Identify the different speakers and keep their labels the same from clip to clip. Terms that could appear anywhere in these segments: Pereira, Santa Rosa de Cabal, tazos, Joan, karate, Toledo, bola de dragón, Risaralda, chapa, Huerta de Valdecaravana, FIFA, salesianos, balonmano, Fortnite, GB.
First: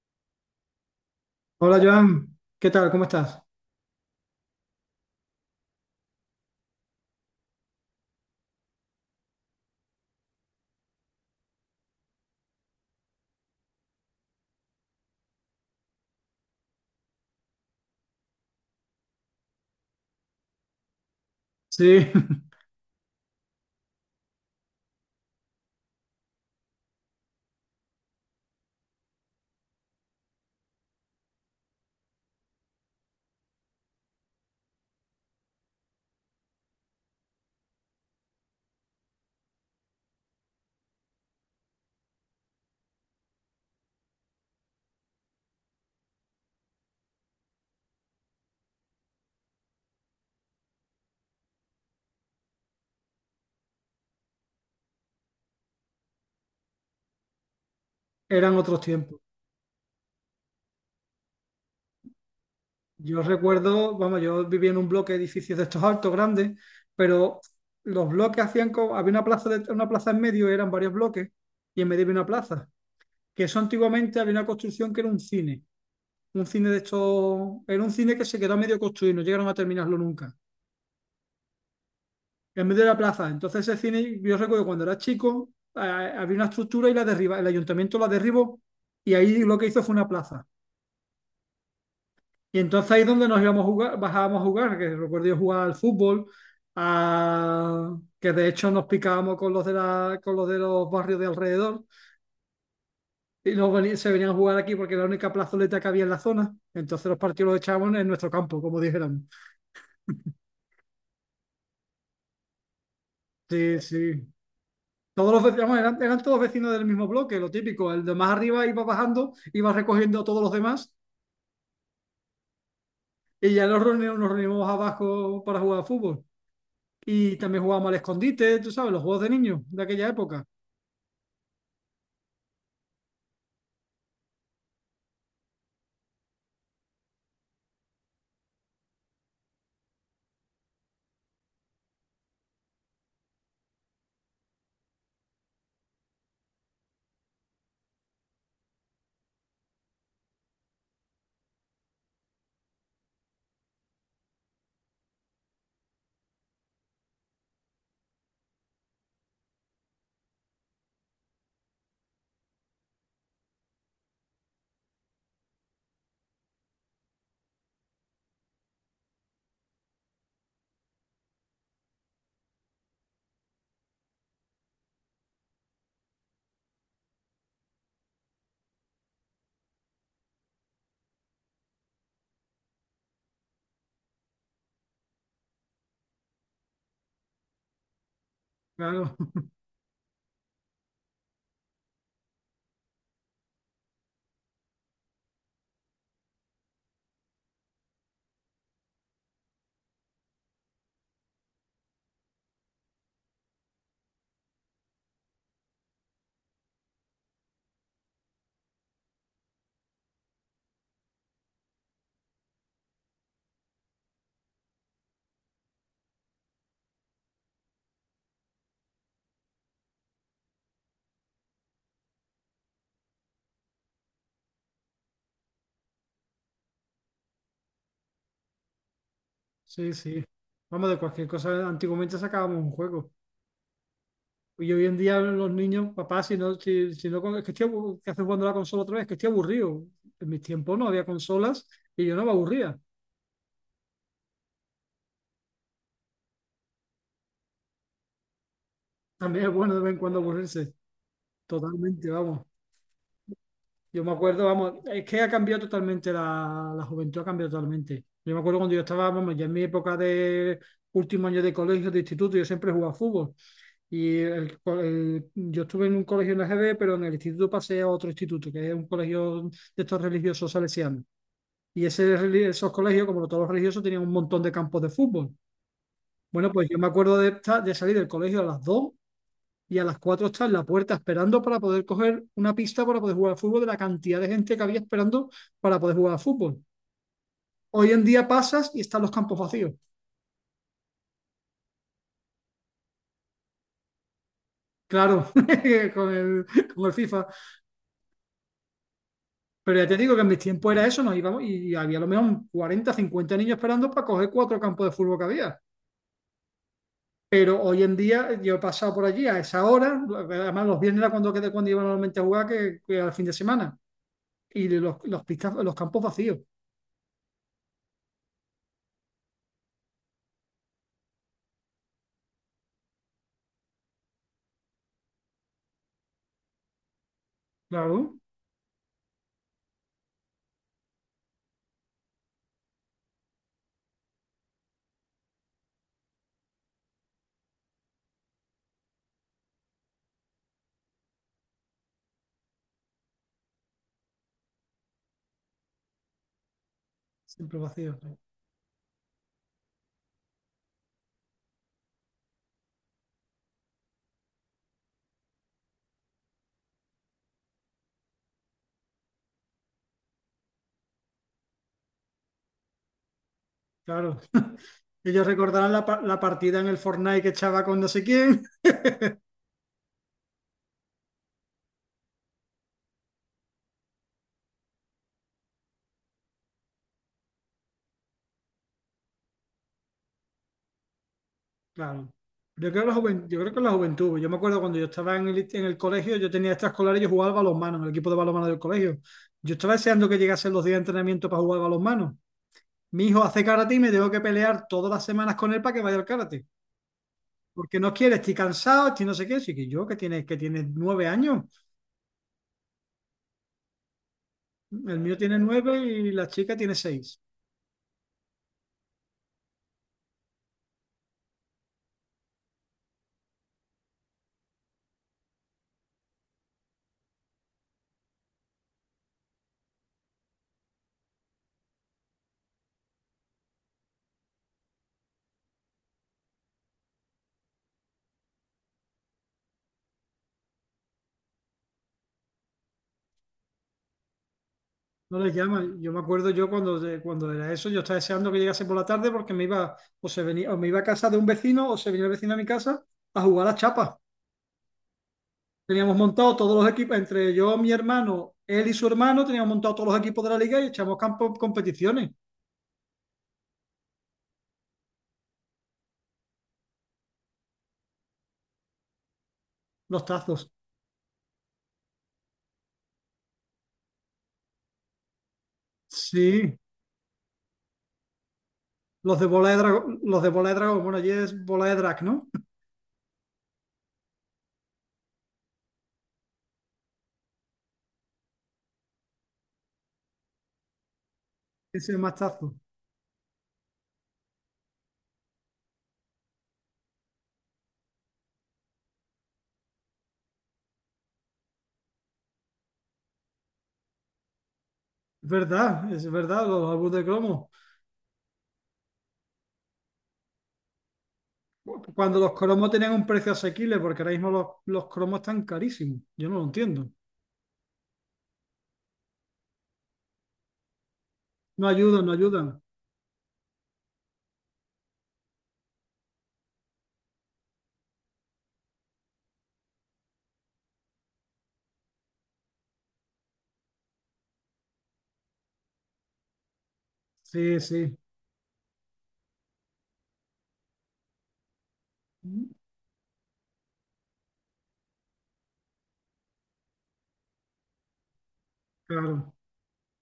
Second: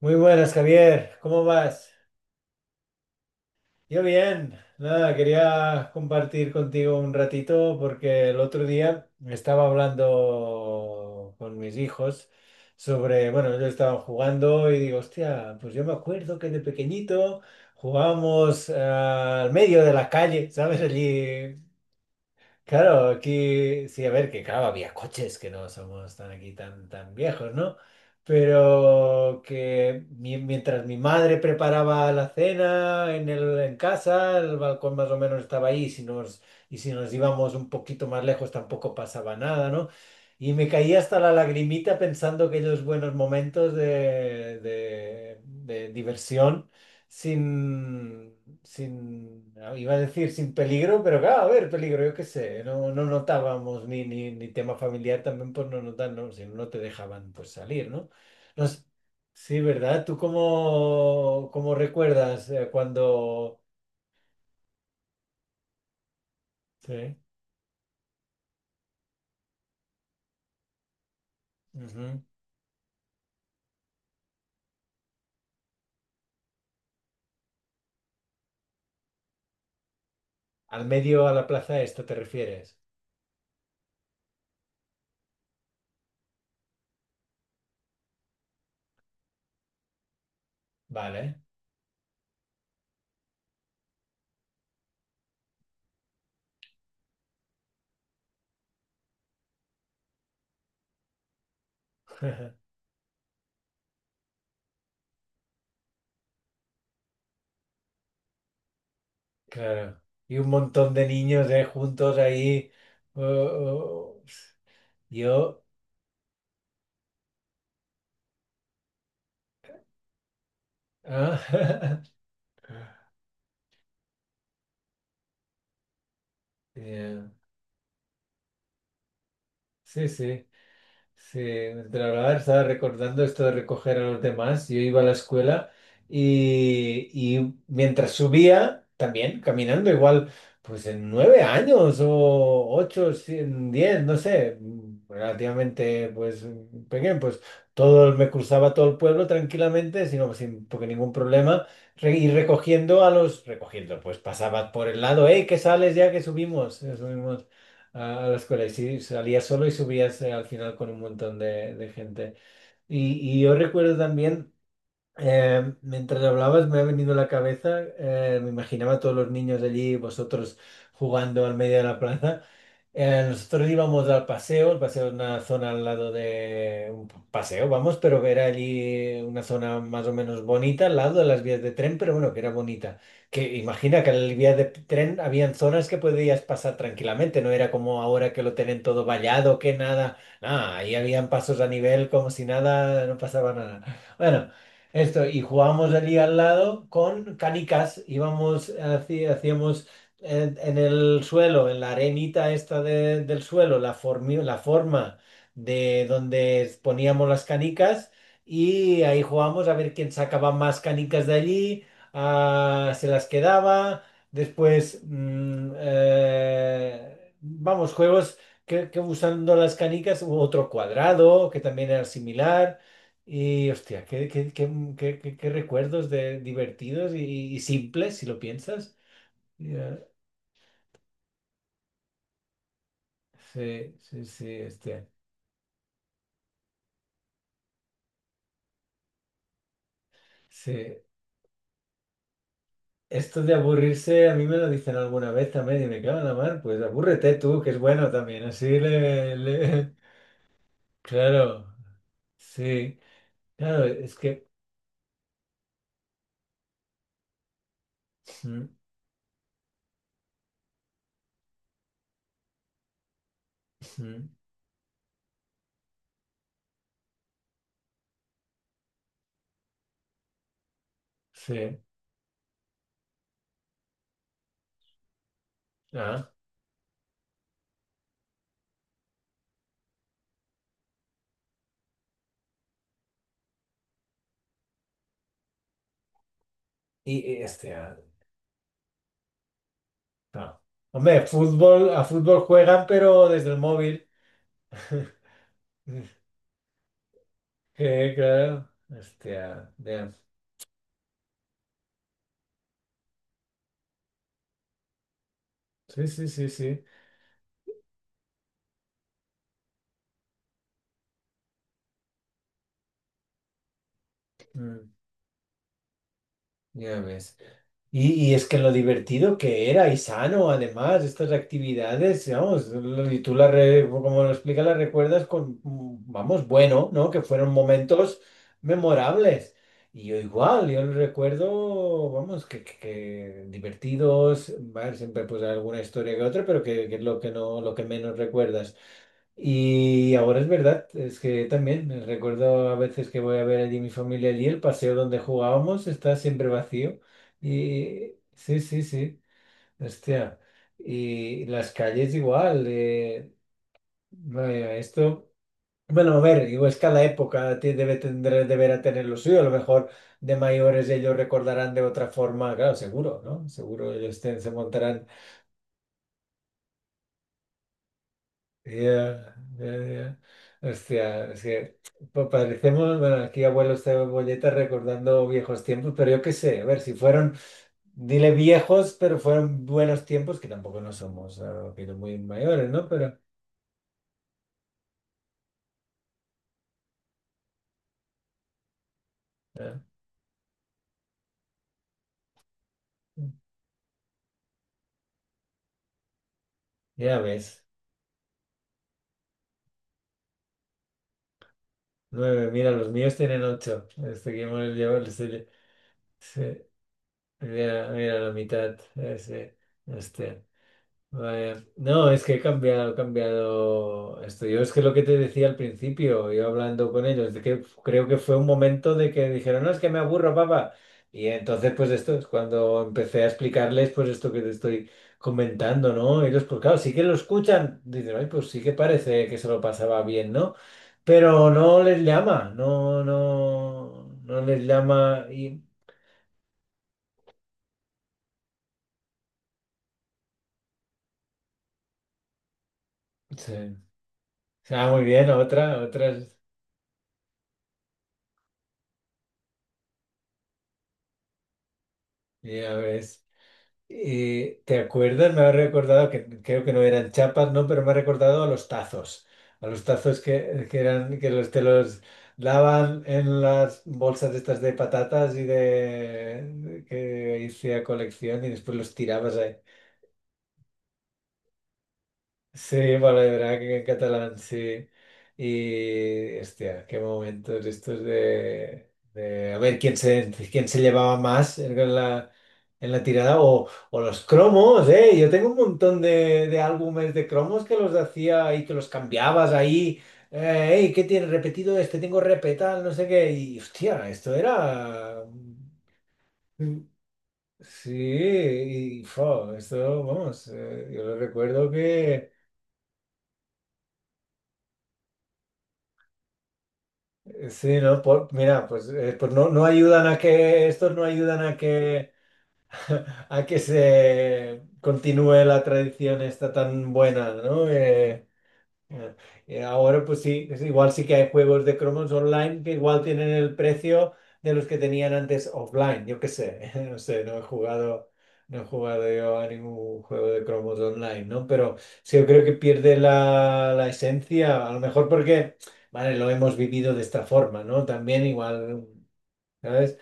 Speaker 1: Muy buenas, Javier. ¿Cómo
Speaker 2: Hola
Speaker 1: vas?
Speaker 2: Joan, ¿qué tal? ¿Cómo estás?
Speaker 1: Yo bien. Nada, quería compartir contigo un ratito porque el otro día estaba hablando con mis hijos sobre, bueno, ellos estaban jugando y digo, hostia, pues yo me acuerdo que de pequeñito jugábamos al medio de la calle, ¿sabes? Allí.
Speaker 2: Sí,
Speaker 1: Claro, aquí sí, a ver, que claro, había coches, que no somos tan aquí tan viejos, ¿no? Pero que mientras mi madre preparaba la cena en casa, el balcón más o menos estaba ahí, y si nos íbamos un poquito más lejos tampoco pasaba nada, ¿no? Y me caía hasta la lagrimita pensando aquellos buenos momentos de diversión sin, sin, ah, iba a decir sin peligro, pero claro, a ver, peligro, yo qué sé, no notábamos ni tema familiar también, pues no notan, no, si no no te dejaban pues salir, ¿no?
Speaker 2: eran
Speaker 1: No
Speaker 2: otros
Speaker 1: s-
Speaker 2: tiempos.
Speaker 1: sí, ¿verdad? ¿Tú cómo recuerdas
Speaker 2: Yo
Speaker 1: cuando...
Speaker 2: recuerdo, vamos, yo vivía en un bloque de edificios de estos altos, grandes,
Speaker 1: Sí.
Speaker 2: pero los bloques hacían como, había una plaza, una plaza en medio, eran varios bloques, y en medio había
Speaker 1: Ujú.
Speaker 2: una plaza, que eso antiguamente había una construcción que era un cine de estos, era un cine que se quedó a medio construir, no llegaron a terminarlo nunca,
Speaker 1: Al medio, a la plaza esta te
Speaker 2: en
Speaker 1: refieres.
Speaker 2: medio de la plaza. Entonces ese cine, yo recuerdo cuando era chico, había una estructura y el ayuntamiento la derribó, y ahí lo que hizo fue una plaza.
Speaker 1: Vale.
Speaker 2: Y entonces ahí es donde nos íbamos a jugar, bajábamos a jugar, que recuerdo yo jugar al fútbol, que de hecho nos picábamos con los de la, con los de los barrios de alrededor, y se venían a jugar aquí porque era la única plazoleta que había en la zona. Entonces los partidos los echábamos en nuestro campo, como dijeran.
Speaker 1: Claro. Y un montón de niños juntos ahí. Oh,
Speaker 2: Sí,
Speaker 1: oh, oh,
Speaker 2: sí. Todos los
Speaker 1: yo...
Speaker 2: vecinos eran todos vecinos del mismo bloque, lo típico. El de más arriba iba bajando, iba recogiendo a todos los demás,
Speaker 1: ah.
Speaker 2: y ya nos reuníamos abajo para jugar al fútbol.
Speaker 1: Ya,
Speaker 2: Y también jugábamos al escondite, tú sabes, los juegos de niños de
Speaker 1: sí,
Speaker 2: aquella época.
Speaker 1: sí, sí. Entre hablar estaba recordando esto de recoger a los demás. Yo iba a la escuela y, y mientras subía, también caminando, igual, pues en 9 años o 8, sí, en 10, no sé, relativamente pues pequeño, pues todo, me cruzaba todo el pueblo tranquilamente, sino sin porque ningún problema, y recogiendo a los, pues pasaba por el lado, hey, que sales ya que subimos, subimos. A la escuela y sí, salías solo y subías al final con un montón de gente. Y yo recuerdo también, mientras hablabas me ha venido a la cabeza, me imaginaba a todos los niños allí, vosotros jugando al medio de la plaza. Nosotros íbamos al paseo, el paseo es una zona al lado de un paseo, vamos, pero que era allí una zona más o menos bonita, al lado de las vías de tren, pero bueno, que era bonita. Que imagina que en las vías de tren habían zonas que podías pasar tranquilamente, no era como ahora que lo tienen todo
Speaker 2: Claro.
Speaker 1: vallado, que nada, nada, ahí habían pasos a nivel como si nada, no pasaba nada. Bueno. Esto, y jugábamos allí al lado con canicas, íbamos, hacíamos en el suelo, en la arenita esta del suelo, la forma de donde poníamos las canicas y ahí jugábamos a ver quién sacaba más canicas de allí, se las quedaba, después, vamos, juegos que usando las canicas, hubo otro cuadrado que también era similar. Y hostia, qué recuerdos de divertidos y simples, si lo piensas.
Speaker 2: Sí, sí. Vamos, de cualquier cosa, antiguamente sacábamos un juego.
Speaker 1: Sí, sí, sí,
Speaker 2: Y hoy en
Speaker 1: hostia.
Speaker 2: día los niños, papá, si no, si, si no, con- es que estoy aburrido, ¿qué haces jugando a la consola otra vez? Que estoy aburrido. En mis
Speaker 1: Sí.
Speaker 2: tiempos no había consolas y yo no me aburría.
Speaker 1: Esto de aburrirse, a mí me lo dicen alguna vez también y me cago en la mar, pues abúrrete tú, que es bueno también, así le...
Speaker 2: También es bueno de vez
Speaker 1: le-
Speaker 2: en cuando aburrirse.
Speaker 1: Claro,
Speaker 2: Totalmente, vamos.
Speaker 1: sí, claro,
Speaker 2: Yo me
Speaker 1: es
Speaker 2: acuerdo,
Speaker 1: que...
Speaker 2: vamos, es que ha cambiado totalmente la juventud, ha cambiado totalmente. Yo me acuerdo cuando yo estaba, vamos, ya en mi época de último año de colegio, de instituto, yo siempre jugaba fútbol. Y yo estuve en un colegio en la GB, pero en el instituto pasé a otro instituto, que es un colegio de estos religiosos salesianos.
Speaker 1: Sí,
Speaker 2: Y esos colegios, como todos los religiosos, tenían un montón de campos de fútbol.
Speaker 1: ah,
Speaker 2: Bueno, pues yo me acuerdo de salir del colegio a las 2 y a las 4 estar en la puerta esperando para poder coger una pista para poder jugar al fútbol, de la cantidad de gente que había esperando para poder jugar al fútbol.
Speaker 1: y este...
Speaker 2: Hoy en día pasas y están los campos vacíos.
Speaker 1: no. Hombre, fútbol, a fútbol juegan, pero desde el móvil.
Speaker 2: Claro, con el, con el FIFA.
Speaker 1: Que, claro, hostia,
Speaker 2: Pero ya te
Speaker 1: ya.
Speaker 2: digo que en mis tiempos era eso, nos íbamos y había a lo mejor un 40, 50 niños esperando para coger cuatro campos de fútbol que había.
Speaker 1: Sí, sí, sí, sí.
Speaker 2: Pero hoy en día yo he pasado por allí a esa hora, además los viernes era cuando iba normalmente a jugar, que era fin de semana, y
Speaker 1: Mm,
Speaker 2: los campos vacíos,
Speaker 1: ya ves. Y es que lo divertido que era y sano, además, estas actividades, vamos, y tú como lo explicas, las recuerdas con, vamos, bueno, ¿no? Que fueron
Speaker 2: claro,
Speaker 1: momentos memorables. Y yo igual, yo lo recuerdo, vamos, que divertidos, va, siempre pues alguna historia que otra, pero que es lo que no, lo que menos recuerdas. Y ahora es verdad, es que también recuerdo a veces que voy a ver allí mi familia allí, el paseo donde jugábamos está siempre vacío.
Speaker 2: siempre vacíos.
Speaker 1: Y sí, sí, sí, hostia. Y las calles igual. Vaya, esto, bueno, a ver, igual es cada época debe tener, deberá tener lo suyo. A lo mejor de mayores ellos recordarán de otra forma, claro, seguro, ¿no? Seguro ellos
Speaker 2: Claro,
Speaker 1: se montarán.
Speaker 2: ellos recordarán la partida en el Fortnite que echaba con no sé quién.
Speaker 1: Ya, ya, ya. Hostia, es que parecemos, bueno, aquí abuelo cebolleta recordando viejos tiempos, pero yo qué sé, a ver, si fueron, dile viejos, pero fueron buenos tiempos, que tampoco no somos que no
Speaker 2: Claro.
Speaker 1: muy mayores,
Speaker 2: Yo creo,
Speaker 1: ¿no?
Speaker 2: que la
Speaker 1: Pero
Speaker 2: juven- yo creo que la juventud. Yo me acuerdo cuando yo estaba en el colegio, yo tenía extraescolar y yo jugaba al balonmano en el equipo de balonmano del colegio. Yo estaba
Speaker 1: ah,
Speaker 2: deseando que llegasen los días de entrenamiento para jugar al balonmano. Mi hijo hace karate y me tengo que pelear todas las semanas con él para que vaya al karate.
Speaker 1: ya ves,
Speaker 2: Porque no quiere, estoy cansado, estoy no sé qué. Así que yo, que tiene 9 años,
Speaker 1: 9, mira, los míos tienen 8, este que hemos llevado,
Speaker 2: el mío tiene
Speaker 1: este,
Speaker 2: nueve y la
Speaker 1: sí,
Speaker 2: chica tiene seis.
Speaker 1: mira, mira la mitad, ese, hostia. No, es que he cambiado esto. Yo es que lo que te decía al principio, yo hablando con ellos, de que creo que fue un momento de que dijeron, no, es que me aburro, papá. Y entonces, pues esto es cuando empecé a explicarles, pues esto que te estoy comentando, ¿no? Ellos, pues claro, sí que lo escuchan. Dicen, ay, pues sí que parece que se lo pasaba bien, ¿no? Pero no les llama, no, no, no les
Speaker 2: No
Speaker 1: llama
Speaker 2: les llama.
Speaker 1: y...
Speaker 2: Yo me acuerdo yo cuando, cuando era eso, yo estaba deseando que llegase por la tarde porque me iba, o se venía, o me iba a casa de un vecino, o se venía el vecino a mi casa a jugar
Speaker 1: Sí.
Speaker 2: a chapa.
Speaker 1: Ah, muy bien, otra,
Speaker 2: Teníamos
Speaker 1: otra,
Speaker 2: montado todos los equipos, entre yo, mi hermano, él y su hermano, teníamos montado todos los equipos de la liga y echamos campo competiciones,
Speaker 1: ya ves. ¿Te acuerdas? Me ha recordado, que creo que no eran chapas, ¿no? Pero me ha recordado a los tazos. A los
Speaker 2: los
Speaker 1: tazos
Speaker 2: tazos.
Speaker 1: que eran, que los, te los daban en las bolsas estas de patatas y
Speaker 2: Sí,
Speaker 1: de, que hacía colección y después los
Speaker 2: los de
Speaker 1: tirabas
Speaker 2: bola
Speaker 1: ahí.
Speaker 2: de dragón, los de bola de dragón, bueno, allí es bola de drag, ¿no?
Speaker 1: Sí, Drag en catalán, sí. Y, hostia, qué momentos estos de a ver quién se llevaba más
Speaker 2: Ese
Speaker 1: en
Speaker 2: es más
Speaker 1: la,
Speaker 2: tazo.
Speaker 1: en la tirada o los cromos, ¿eh? Yo tengo un montón de álbumes de cromos que los hacía y que los cambiabas ahí. "Ey, ¿qué tienes repetido este? Tengo repetal, no sé qué. Y, hostia, esto era...
Speaker 2: Es verdad, los
Speaker 1: mm,
Speaker 2: álbumes de cromo.
Speaker 1: sí, y, fo, esto, vamos, yo lo recuerdo
Speaker 2: Cuando los
Speaker 1: que...
Speaker 2: cromos tenían un precio asequible, porque ahora mismo los cromos están carísimos. Yo no lo entiendo.
Speaker 1: Sí, no, mira, pues, pues no ayudan a que, estos no ayudan a
Speaker 2: No ayudan,
Speaker 1: que,
Speaker 2: no ayudan.
Speaker 1: a que se continúe la tradición esta tan buena, ¿no? Ah, Y ahora pues sí, es igual sí que hay juegos de cromos online que igual tienen el precio de los que tenían antes offline, yo qué sé, no sé, no he
Speaker 2: Sí, sí.
Speaker 1: jugado, no he jugado yo a ningún juego de cromos online, ¿no? Pero sí, yo creo que pierde la esencia, a lo mejor porque, vale, lo hemos vivido de esta forma, ¿no? También igual,
Speaker 2: Claro.
Speaker 1: ¿sabes?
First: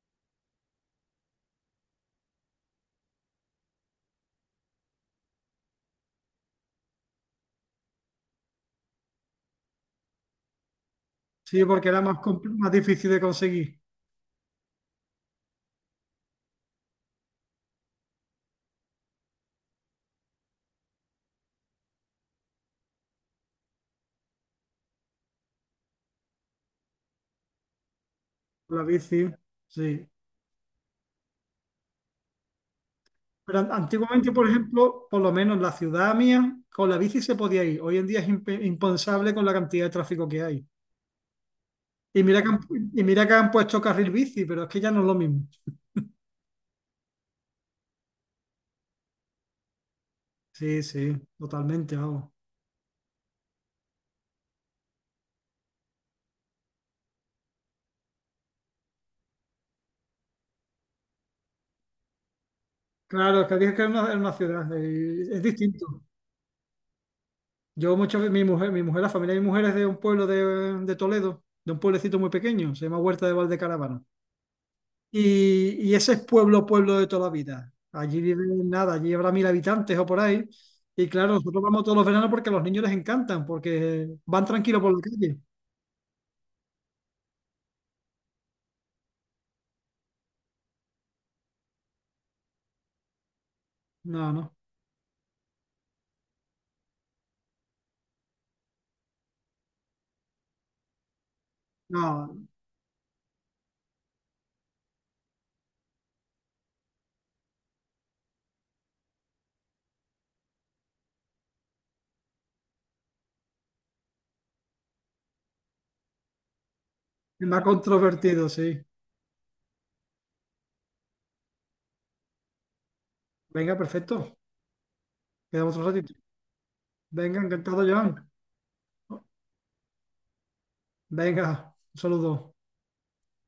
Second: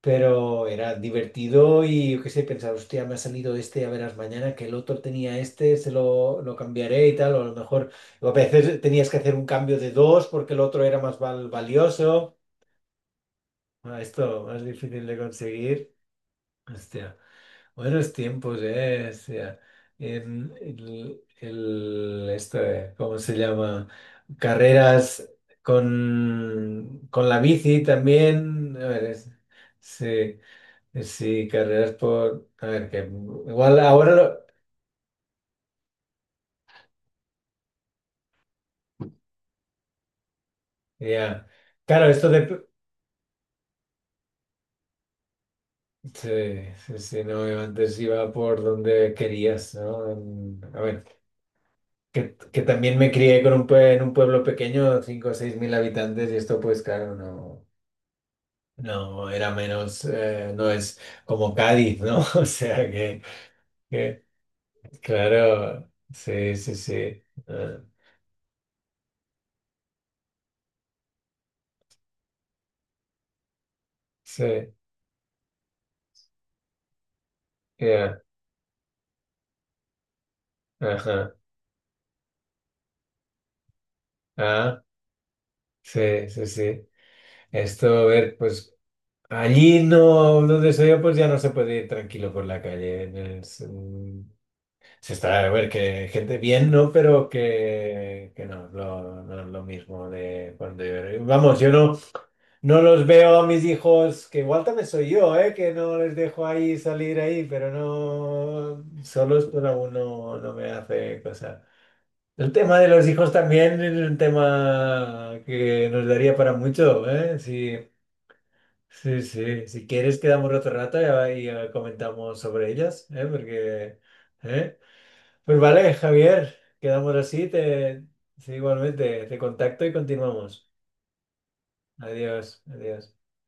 Speaker 1: Pero era divertido y yo qué sé, pensar, hostia, me ha salido este, ya verás mañana que el otro tenía este, se lo cambiaré y tal, o a veces tenías que hacer un cambio de dos porque el otro era más val-
Speaker 2: Sí, porque era más,
Speaker 1: valioso.
Speaker 2: más difícil de conseguir
Speaker 1: Ah, esto más difícil de conseguir. Hostia, buenos tiempos, eh. Hostia. ¿Cómo se llama? Carreras con la bici también.
Speaker 2: la
Speaker 1: A ver,
Speaker 2: bici.
Speaker 1: sí.
Speaker 2: Sí.
Speaker 1: Sí, carreras por... A ver, que
Speaker 2: Pero
Speaker 1: igual ahora
Speaker 2: antiguamente,
Speaker 1: lo...
Speaker 2: por ejemplo, por lo menos en la ciudad mía, con la bici se podía ir. Hoy en día es impensable con la cantidad de tráfico que hay.
Speaker 1: Ya. Claro,
Speaker 2: Y
Speaker 1: esto
Speaker 2: mira que
Speaker 1: de...
Speaker 2: han puesto carril bici, pero es que ya no es lo mismo.
Speaker 1: Sí, sí, sí, no, yo antes iba por donde querías, ¿no? A
Speaker 2: Sí, sí,
Speaker 1: ver,
Speaker 2: totalmente, vamos.
Speaker 1: que también me crié en un pueblo pequeño, 5.000 o 6.000 habitantes, y esto pues claro, no, no era menos, no es como Cádiz, ¿no? O sea que,
Speaker 2: Claro, es que dije que era
Speaker 1: que
Speaker 2: una ciudad, es
Speaker 1: claro,
Speaker 2: distinto.
Speaker 1: sí, sí, sí, ah,
Speaker 2: Yo muchas veces, la familia de mi mujer es de un pueblo de Toledo, de un pueblecito muy pequeño, se llama Huerta de Valdecaravana.
Speaker 1: sí,
Speaker 2: Y ese es pueblo, pueblo de toda la vida.
Speaker 1: ya,
Speaker 2: Allí viven nada, allí habrá 1.000 habitantes o por ahí. Y
Speaker 1: ajá,
Speaker 2: claro, nosotros vamos todos los veranos porque a los niños les encantan, porque van tranquilos
Speaker 1: ah,
Speaker 2: por la calle.
Speaker 1: sí, sí, sí. Esto, a ver, pues allí no, donde soy yo, pues ya no se puede ir tranquilo por la calle. Se
Speaker 2: No, no,
Speaker 1: se está, a ver, que gente bien, ¿no? Pero que no, no es lo mismo de cuando yo... Vamos, yo no,
Speaker 2: no,
Speaker 1: no los veo a mis hijos, que igual también soy yo, ¿eh? Que no les dejo ahí salir ahí, pero no, solos pues aún no, no me hace cosa. El tema de los hijos también es un tema que nos daría para mucho, ¿eh?
Speaker 2: es más
Speaker 1: Sí.
Speaker 2: controvertido, sí.
Speaker 1: Sí, sí, si quieres quedamos otro rato y comentamos sobre ellas, ¿eh?
Speaker 2: Venga,
Speaker 1: Porque,
Speaker 2: perfecto.
Speaker 1: ¿eh? Pues
Speaker 2: Quedamos otro
Speaker 1: vale,
Speaker 2: ratito.
Speaker 1: Javier, quedamos
Speaker 2: Venga,
Speaker 1: así,
Speaker 2: encantado,
Speaker 1: te,
Speaker 2: Joan.
Speaker 1: sí, igualmente, te contacto y continuamos.
Speaker 2: Venga, un
Speaker 1: Adiós,
Speaker 2: saludo.
Speaker 1: adiós.